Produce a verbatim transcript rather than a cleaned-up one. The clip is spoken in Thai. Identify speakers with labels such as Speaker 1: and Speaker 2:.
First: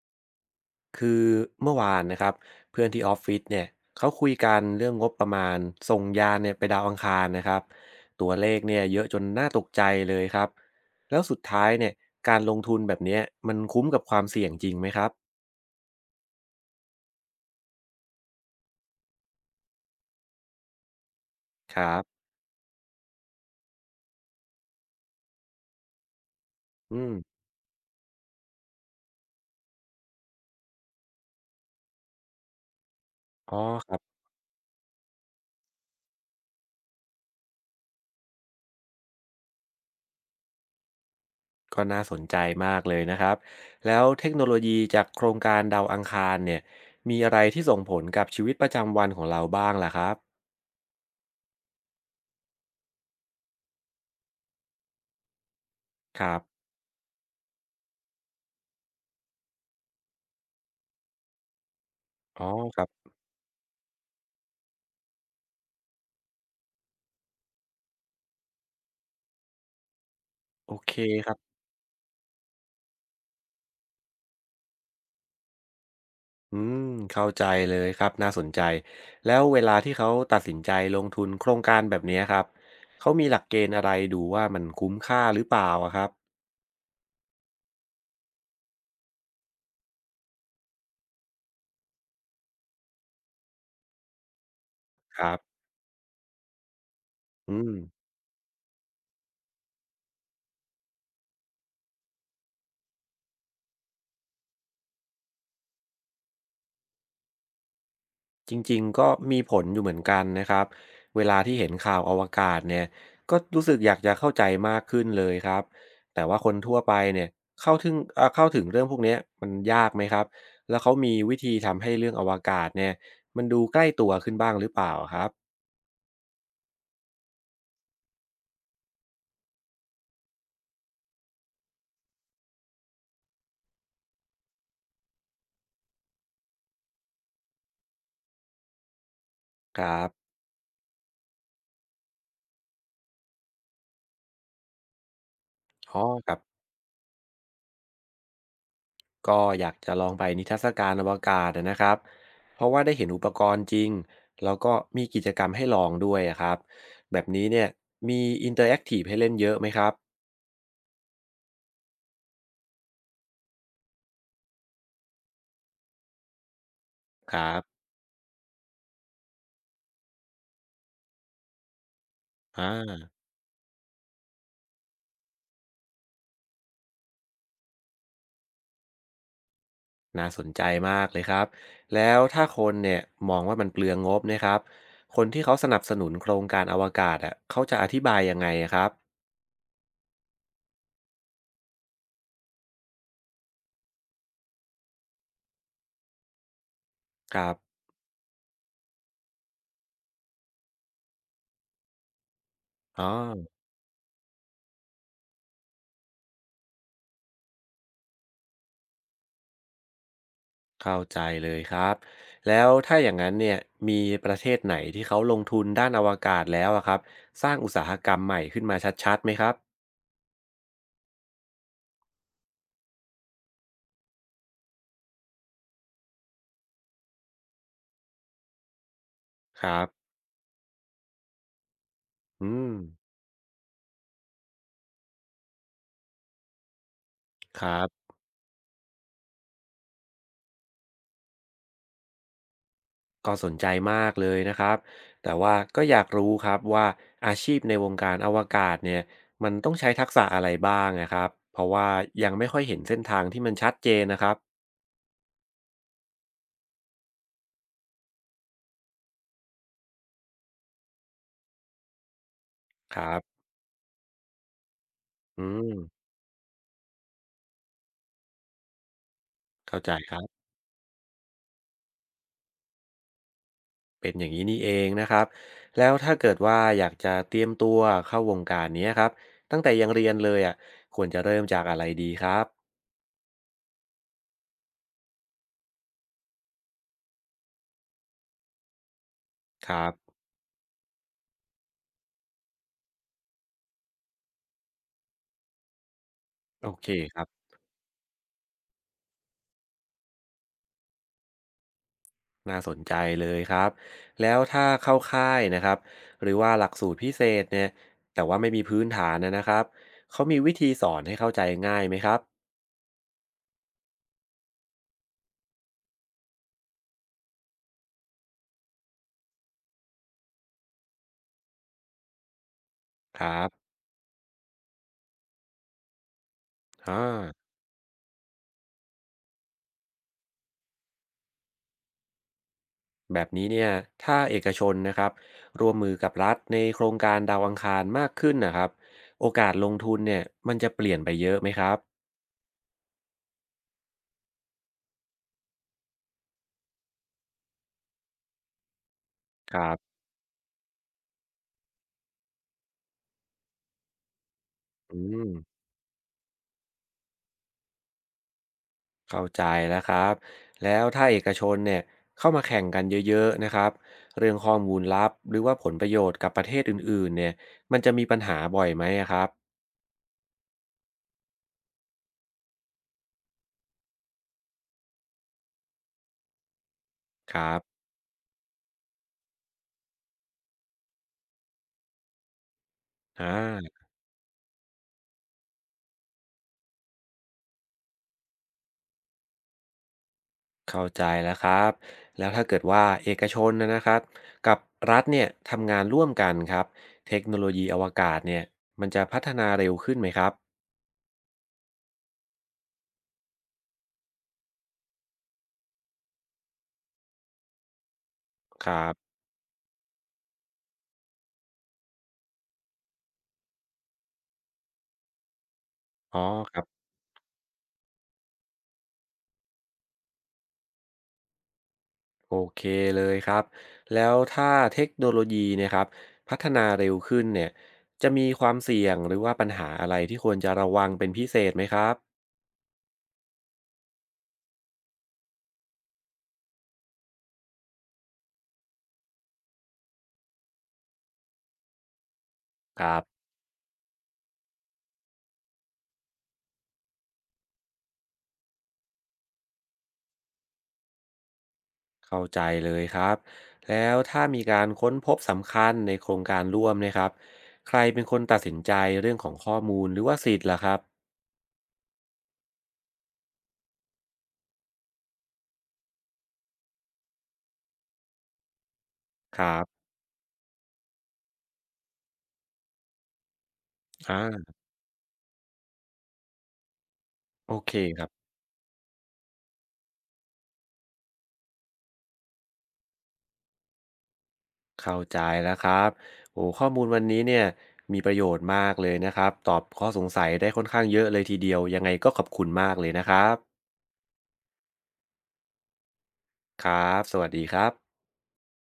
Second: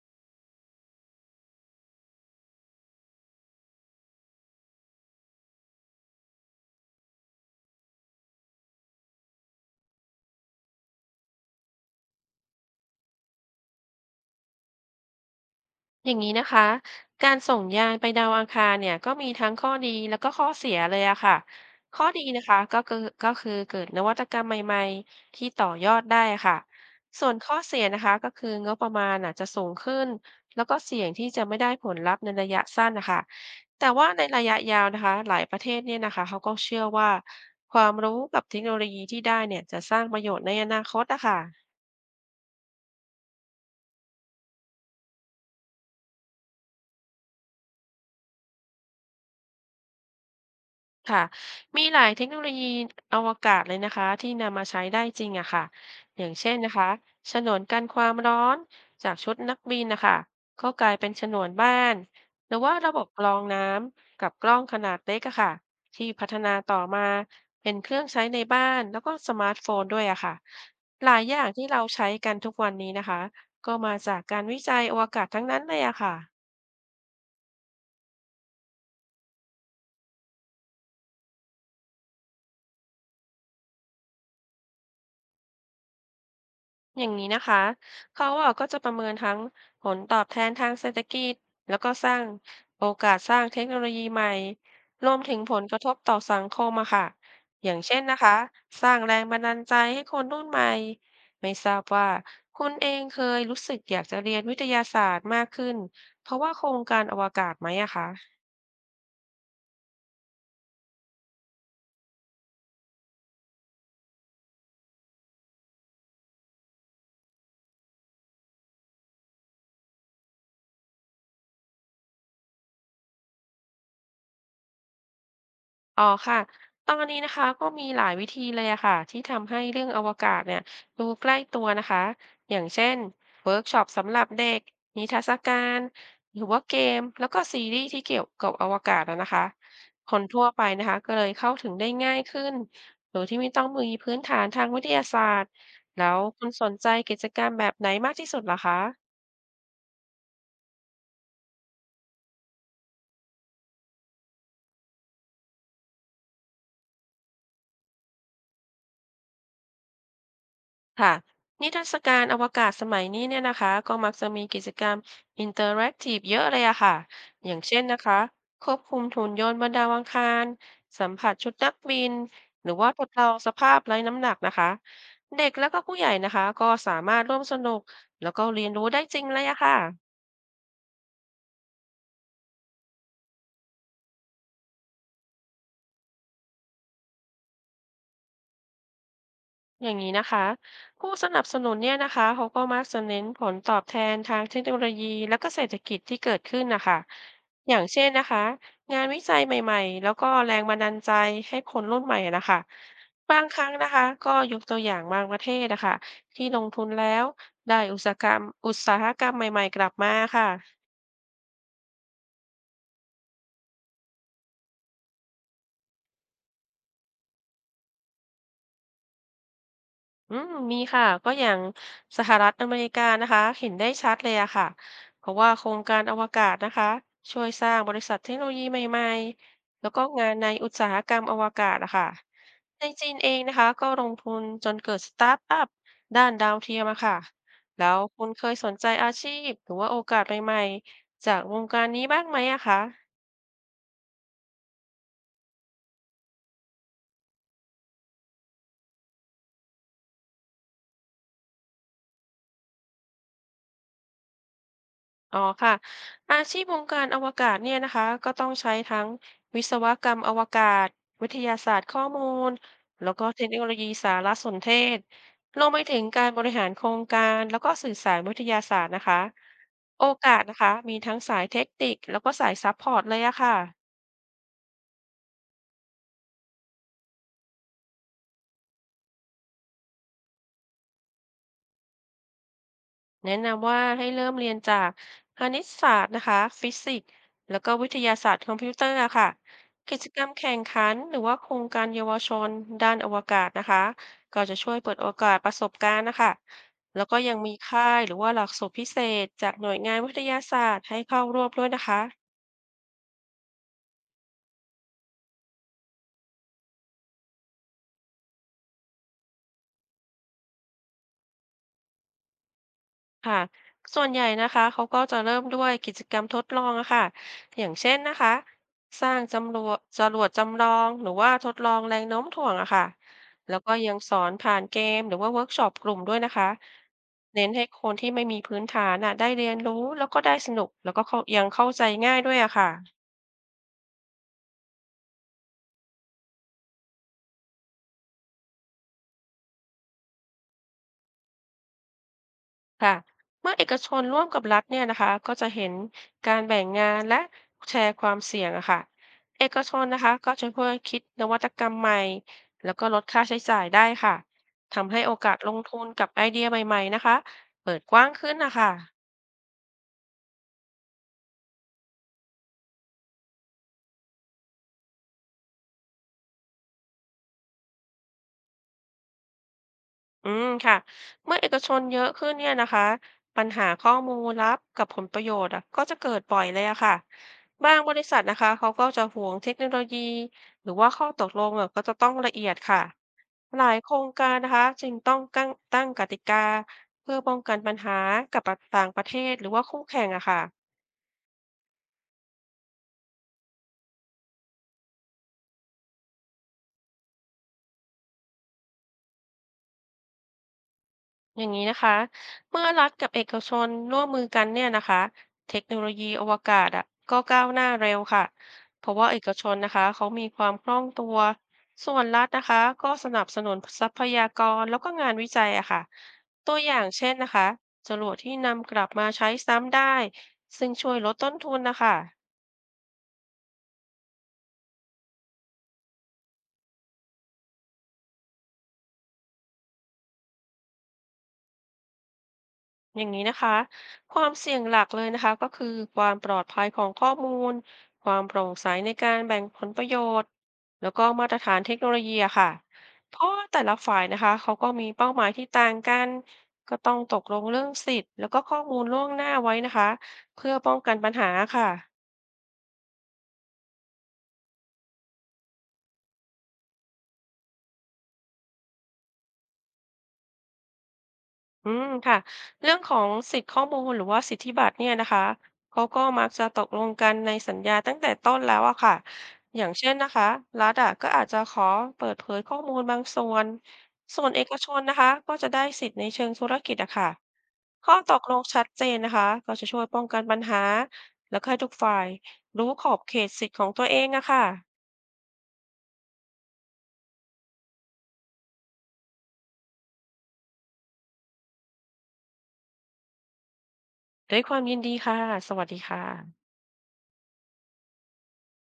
Speaker 1: คือเมื่อวานนะครับเพื่อนที่ออฟฟิศเนี่ยเขาคุยกันเรื่องงบประมาณส่งยานเนี่ยไปดาวอังคารนะครับตัวเลขเนี่ยเยอะจนน่าตกใจเลยครับแล้วสุดท้ายเนี่ยการลงทุนแบบเนี้ยมันคุ้มกับความเสี่ยงจริงไหมครับ
Speaker 2: อย่างนี้นะคะการส่งยานไปดาวอังคารเนี่ยก็มีทั้งข้อดีแล้วก็ข้อเสียเลยอะค่ะ
Speaker 1: ครั
Speaker 2: ข้อ
Speaker 1: บ
Speaker 2: ดีนะคะก็คือก็คือเกิดนวัตกรรมใหม่ๆที่ต่อยอดได้ค่ะ
Speaker 1: อืม
Speaker 2: ส่วนข้อเสียนะคะก็คืองบประมาณอาจจะสูงขึ้นแล้วก็เสี่ยงที่จะไม่ได้ผลลัพธ์ในระยะสั้นนะคะ
Speaker 1: อ๋อค
Speaker 2: แต่
Speaker 1: รั
Speaker 2: ว่า
Speaker 1: บ
Speaker 2: ในระยะยาวนะคะหลายประเทศเนี่ยนะคะเขาก็เชื่อว่าความรู้กับเทคโนโลยีที่ได้เนี่ยจะสร้างประโยชน์ในอนาคตอะค่ะ
Speaker 1: ก็น่าสนใจมากเลยนะครับแล้วเทคโนโลยีจากโครงการดาวอังคารเนี่ยมีอะไรที่ส่งผลกับชีวิตประจำวันของเราบ้างล่ะครับ
Speaker 2: ค่ะมีหลายเทคโนโลยีอวกาศเลยนะคะที่นำมาใช้ได้จริงอะค่ะอ
Speaker 1: ค
Speaker 2: ย่าง
Speaker 1: รับ
Speaker 2: เช่นนะคะฉนวนกันความร้อนจากชุดนักบินนะคะก็กลายเป็นฉนวนบ้าน
Speaker 1: อ๋อ
Speaker 2: หรือว่า
Speaker 1: ครับ
Speaker 2: ระบบกรองน้ำกับกล้องขนาดเล็กอะค่ะที่พัฒนาต่อมาเป็นเครื่องใช้ในบ้านแล้วก็สมาร์ทโฟนด้วยอะค่ะ
Speaker 1: โอเค
Speaker 2: หลาย
Speaker 1: ครั
Speaker 2: อย่าง
Speaker 1: บ
Speaker 2: ที่เราใช้กันทุกวันนี้นะคะก็มาจากการวิจัยอวกาศทั้งนั้นเลยอะค่ะ
Speaker 1: อืมเข้าใจเลยครับน่าสนใจแล้วเวลาที่เขาตัดสินใจลงทุนโครงการแบบเนี้ยครับเขามีหลักเกณฑ์อะไรดูว่ามันคุ้มค่าหรือเปล่าอะครับ
Speaker 2: อย่างนี้นะคะเขาอ่ะก็จะประเมินทั้งผลตอบแทนทางเศรษฐกิจแล้วก็สร้างโอกาสสร้างเทคโนโลยีใหม่รว
Speaker 1: ค
Speaker 2: ม
Speaker 1: รั
Speaker 2: ถึ
Speaker 1: บ
Speaker 2: งผลกระทบต่อสังคมอะค่ะ
Speaker 1: อื
Speaker 2: อ
Speaker 1: ม
Speaker 2: ย่างเช่นนะคะสร้างแรงบันดาลใจให้คนรุ่นใหม่ไม่ทราบว่าคุณเองเคยรู้สึกอยากจะเรียนวิทยาศาสตร์มากขึ้นเพราะว่าโครงการอวกาศไหมอะคะ
Speaker 1: จริงๆก็มีผลอยู่เหมือนกันนะครับเวลาที่เห็นข่าวอวกาศเนี่ยก็รู้สึกอยากจะเข้าใจมากขึ้นเลยครับแต่ว่าคนทั่วไปเนี่ยเข้าถึงเอ่อเข้าถึงเรื่องพวกเนี้ยมันยากไหมครับแล้วเขามีวิธีทำให้เรื่องอวกาศเนี่ยมันดูใกล้ตัวขึ้นบ้างหรือเปล่าครับ
Speaker 2: อ๋อค่ะ ตอนนี้นะคะก็มีหลายวิธีเลยอะค่ะที่ทำให้เรื่องอวกาศเนี่ยดูใกล้ตัวนะคะ อย่างเช่นเวิร์กช็อปสำหรับเด็กนิทรรศการหรือว่าเกมแล้วก็ซีรีส์ที่เกี่ยวกับอวกาศอะนะคะ
Speaker 1: ครับ
Speaker 2: คนทั่วไปนะคะก็เลยเข้าถึงได้ง่ายขึ้นโดยที่ไม่ต้องมีพื้นฐานทางวิทยาศาสตร์
Speaker 1: อ๋อ
Speaker 2: แล้ว
Speaker 1: ครับ
Speaker 2: คุณสนใจกิจกรรมแบบไหนมากที่สุดเหรอคะ
Speaker 1: ก็อยากจะลองไปนิทรรศการอวกาศอะนะครับเพราะว่าได้เห็นอุปกรณ์จริงแล้วก็มีกิจกรรมให้ลองด้วยอะครับแบบนี้เนี่ยมีอินเตอร์แอคทีฟให้เล่นเยอะไหมครับ
Speaker 2: ค่ะนิทรรศการอวกาศสมัยนี้เนี่ยนะคะก็มักจะมีกิจกรรมอินเตอร์แอคทีฟเยอะเลยอะค่ะ
Speaker 1: ครั
Speaker 2: อย่า
Speaker 1: บ
Speaker 2: งเช่นนะคะควบคุมหุ่นยนต์บนดาวอังคารสัมผัสชุดนักบิน
Speaker 1: อ่
Speaker 2: หรือว่าทด
Speaker 1: า
Speaker 2: ลองสภาพไร้น้ำหนักนะคะเด็กแล้วก็ผู้ใหญ่นะคะก็สามารถร่วมสนุกแล้วก็เรียนรู้ได้จริงเลยอะค่ะ
Speaker 1: น่าสนใจมากเลยครับแล้วถ้าคนเนี่ยมองว่ามันเปลืองงบนะครับคนที่เขาสนับสนุนโครงการอวกาศอ่ะเขาจะอธิบายยังไงอะครับ
Speaker 2: อย่างนี้นะคะผู้สนับสนุนเนี่ยนะคะเขาก็มักจะเน้นผลตอบแทนทางเทคโนโลยีและก็เศรษฐกิจที่เกิดขึ้นนะคะ
Speaker 1: ครับ
Speaker 2: อย่างเช่นนะคะงานวิจัยใหม่ๆแล้วก็แรงบันดาลใจให้คนรุ่นใหม่อะนะคะ
Speaker 1: อ๋อ
Speaker 2: บางครั้งนะคะก็ยกตัวอย่างบางประเทศนะคะที่ลงทุนแล้วได้อุตสาหกรรมอุตสาหกรรมใหม่ๆกลับมาค่ะ
Speaker 1: เข้าใจเลยครับแล้วถ้าอย่างนั้นเนี่ยมีประเทศไหนที่เขาลงทุนด้านอวกาศแล้วอะครับสร้างอุตสาหกรรมใหม่ขึ้นมาชัดๆไหมครับ
Speaker 2: อืมมีค่ะก็อย่างสหรัฐอเมริกานะคะเห็นได้ชัดเลยอะค่ะเพราะว่าโครงการอวกาศนะคะช่วยสร้างบริษัทเทคโนโลยีใหม่
Speaker 1: ครั
Speaker 2: ๆ
Speaker 1: บ
Speaker 2: แล้วก็งานในอุตสาหกรรมอวกาศอะค่ะ
Speaker 1: อืม
Speaker 2: ในจีนเองนะคะก็ลงทุนจนเกิดสตาร์ทอัพด้านดาวเทียมอะค่ะ
Speaker 1: ครั
Speaker 2: แล้ว
Speaker 1: บ
Speaker 2: คุณเคยสนใจอาชีพหรือว่าโอกาสใหม่ๆจากวงการนี้บ้างไหมอะคะ
Speaker 1: ก็สนใจมากเลยนะครับแต่ว่าก็อยากรู้ครับว่าอาชีพในวงการอวกาศเนี่ยมันต้องใช้ทักษะอะไรบ้างนะครับเพราะว่ายังไม่ค่อยเห็นเส้นทางที่มันชัดเจนนะครับ
Speaker 2: อ๋อค่ะอาชีพวงการอวกาศเนี่ยนะคะก็ต้องใช้ทั้งวิศวกรรมอวกาศวิทยาศาสตร์ข้อมูล
Speaker 1: ค
Speaker 2: แล้
Speaker 1: รั
Speaker 2: ว
Speaker 1: บ
Speaker 2: ก็เทคโนโลยีสารสนเทศ
Speaker 1: อื
Speaker 2: รวม
Speaker 1: ม
Speaker 2: ไปถึงการบริหารโครงการแล้วก็สื่อสารวิทยาศาสตร์นะคะ
Speaker 1: เข้าใจ
Speaker 2: โอ
Speaker 1: ครั
Speaker 2: กา
Speaker 1: บ
Speaker 2: สนะคะมีทั้งสายเทคนิคแล้วก็สายซัพพอร์ตเลยอะค่ะ
Speaker 1: เป็นอย่างนี้นี่เองนะครับแล้วถ้าเกิดว่าอยากจะเตรียมตัวเข้าวงการเนี้ยครับตั้งแต่ยังเรียนเลยอ่ะควรจะเริ่มจากอะไรดีครับ
Speaker 2: แนะนำว่าให้เริ่มเรียนจากคณิตศาสตร์นะคะฟิสิกส์แล้วก็วิทยาศาสตร์คอมพิวเตอร์ค่ะ
Speaker 1: ครับ
Speaker 2: กิจกรรมแข่งขันหรือว่าโครงการเยาวชนด้านอวกาศนะคะก็จะช่วยเปิดโอกาสประสบการณ์นะคะ
Speaker 1: โอเค
Speaker 2: แล้ว
Speaker 1: ค
Speaker 2: ก็
Speaker 1: รั
Speaker 2: ยัง
Speaker 1: บ
Speaker 2: มีค่ายหรือว่าหลักสูตรพิเศษจากหน่วยงานวิทยาศาสตร์ให้เข้าร่วมด้วยนะคะ
Speaker 1: น่าสนใจเลยครับแล้วถ้าเข้าค่ายนะครับหรือว่าหลักสูตรพิเศษเนี่ยแต่ว่าไม่มีพื้นฐานนะนะครับเขามีวิธีสอนให้เข้าใจง่ายไหมครับ
Speaker 2: ค่ะส่วนใหญ่นะคะเขาก็จะเริ่มด้วยกิจกรรมทดลองอะค่ะอย่างเช่นนะคะสร้างจำรวดจรวดจำลอง หรือว่าทดลองแรงโน้มถ่วงอะค่ะ
Speaker 1: ครั
Speaker 2: แล้ว
Speaker 1: บ
Speaker 2: ก็ยังสอนผ่านเกมหรือว่าเวิร์กช็อปกลุ่มด้วยนะคะ
Speaker 1: อ่า
Speaker 2: เน้นให้คนที่ไม่มีพื้นฐานน่ะได้เรียนรู้แล้วก็ได้สนุกแล้วก็เข้ายังเข้าใจง่ายด้วยอะค่ะ
Speaker 1: แบบนี้เนี่ยถ้าเอกชนนะครับร่วมมือกับรัฐในโครงการดาวอังคารมากขึ้นนะครับโอกาสลงทุนเนี่ยมันจะเปลี่ยนไปเยอะไหมครับ
Speaker 2: ค่ะเมื่อเอกชนร่วมกับรัฐเนี่ยนะคะก็จะเห็นการแบ่งงานและแชร์ความเสี่ยงอะค่ะเอ
Speaker 1: ค
Speaker 2: ก
Speaker 1: รั
Speaker 2: ชน
Speaker 1: บ
Speaker 2: นะคะก็จะเพื่อคิดนวัตกรรมใหม่แล้วก็ลดค่าใช้จ่ายได้ค่ะทำ
Speaker 1: อื
Speaker 2: ให้โอ
Speaker 1: ม
Speaker 2: กาสลงทุนกับไอเดียใหม่ๆนะคะเปิดกว้างขึ้นนะคะ
Speaker 1: เข้าใจแล้วครับแล้วถ้าเอกชนเนี่ยเข้ามาแข่งกันเยอะๆนะครับเรื่องข้อมูลลับหรือว่าผลประโยชน์กับประเทศอื่นๆเนี่ยมันจะมีปัญหาบ่อยไหมอะครับ
Speaker 2: อืมค่ะเมื่อเอกชนเยอะขึ้นเนี่ยนะคะปัญหาข้อมูลลับกับผลประโยชน์อะก็จะเกิดบ่อยเลยอะค่ะ
Speaker 1: ครับ
Speaker 2: บางบริษัทนะคะเขาก็จะหวงเทคโนโลยีหรือว่าข้อตกลงอะก็จะต้องละเอียดค่ะ
Speaker 1: อ่า
Speaker 2: หลายโครงการนะคะจึงต้องตั้งตั้งกติกาเพื่อป้องกันปัญหากับต่างประเทศหรือว่าคู่แข่งอะค่ะ
Speaker 1: เข้าใจแล้วครับแล้วถ้าเกิดว่าเอกชนนะนะครับกับรัฐเนี่ยทำงานร่วมกันครับเทคโนโลยีอวกาศเนี่ยมันจะพัฒนาเร็วขึ้นไหมครับ
Speaker 2: อย่างนี้นะคะเมื่อรัฐกับเอกชนร่วมมือกันเนี่ยนะคะเทคโนโลยีอวกาศอ่ะก็ก้าวหน้าเร็วค่ะ
Speaker 1: ครั
Speaker 2: เพราะว่า
Speaker 1: บ
Speaker 2: เอกชนนะคะเขามีความคล่องตัวส่วนรัฐนะคะก็สนับสนุนทรัพยากรแล้วก็งานวิจัยอะค่ะ
Speaker 1: อ๋อค
Speaker 2: ตัว
Speaker 1: รับ
Speaker 2: อย่างเช่นนะคะจรวดที่นำกลับมาใช้ซ้ำได้ซึ่งช่วยลดต้นทุนนะคะ
Speaker 1: โอเคเลยครับแล้วถ้าเทคโนโลยีเนยครับพัฒนาเร็วขึ้นเนี่ยจะมีความเสี่ยงหรือว่าปัญหาอะไรที่ควรจะระวังเป็นพิเศษไหมครับ
Speaker 2: อย่างนี้นะคะความเสี่ยงหลักเลยนะคะก็คือความปลอดภัยของข้อมูลความโปร่งใสในการแบ่งผลประโยชน์แล้วก็มาตรฐานเทคโนโลยีอะค่ะ
Speaker 1: ครับ
Speaker 2: เพราะว่าแต่ละฝ่ายนะคะเขาก็มีเป้าหมายที่ต่างกันก็ต้องตกลงเรื่องสิทธิ์แล้วก็ข้อมูลล่วงหน้าไว้นะคะเพื่อป้องกันปัญหาค่ะ
Speaker 1: เข้าใจเลยครับแล้วถ้ามีการค้นพบสำคัญในโครงการร่วมเนะครับใครเป็นคนตัดสินใจเรื่องของข้อมูลหรือว่าสิทธิ์ล่ะครับ
Speaker 2: อืมค่ะเรื่องของสิทธิข้อมูลหรือว่าสิทธิบัตรเนี่ยนะคะเขาก็มักจะตกลงกันในสัญญาตั้งแต่ต้นแล้วอะค่ะ
Speaker 1: ครั
Speaker 2: อย่าง
Speaker 1: บ
Speaker 2: เช่นนะคะรัฐอะก็อาจจะขอเปิดเผยข้อมูลบางส่วนส่วนเอ
Speaker 1: อ่า
Speaker 2: กชนนะคะก็จะได้สิทธิ์ในเชิงธุรกิจอะค่ะ
Speaker 1: โอเค
Speaker 2: ข้อ
Speaker 1: ครั
Speaker 2: ต
Speaker 1: บ
Speaker 2: กลงชัดเจนนะคะก็จะช่วยป้องกันปัญหาแล้วก็ให้ทุกฝ่ายรู้ขอบเขตสิทธิ์ของตัวเองอะค่ะ
Speaker 1: เข้าใจแล้วครับโอ้ข้อมูลวันนี้เนี่ยมีประโยชน์มากเลยนะครับตอบข้อสงสัยได้ค่อนข้างเยอะเลยทีเดียวยังไงก็ขอบคุณมากเลยนะครับ
Speaker 2: ด้วยความยินดีค่ะสวัสดีค่ะ
Speaker 1: ครับสวัสดีครับ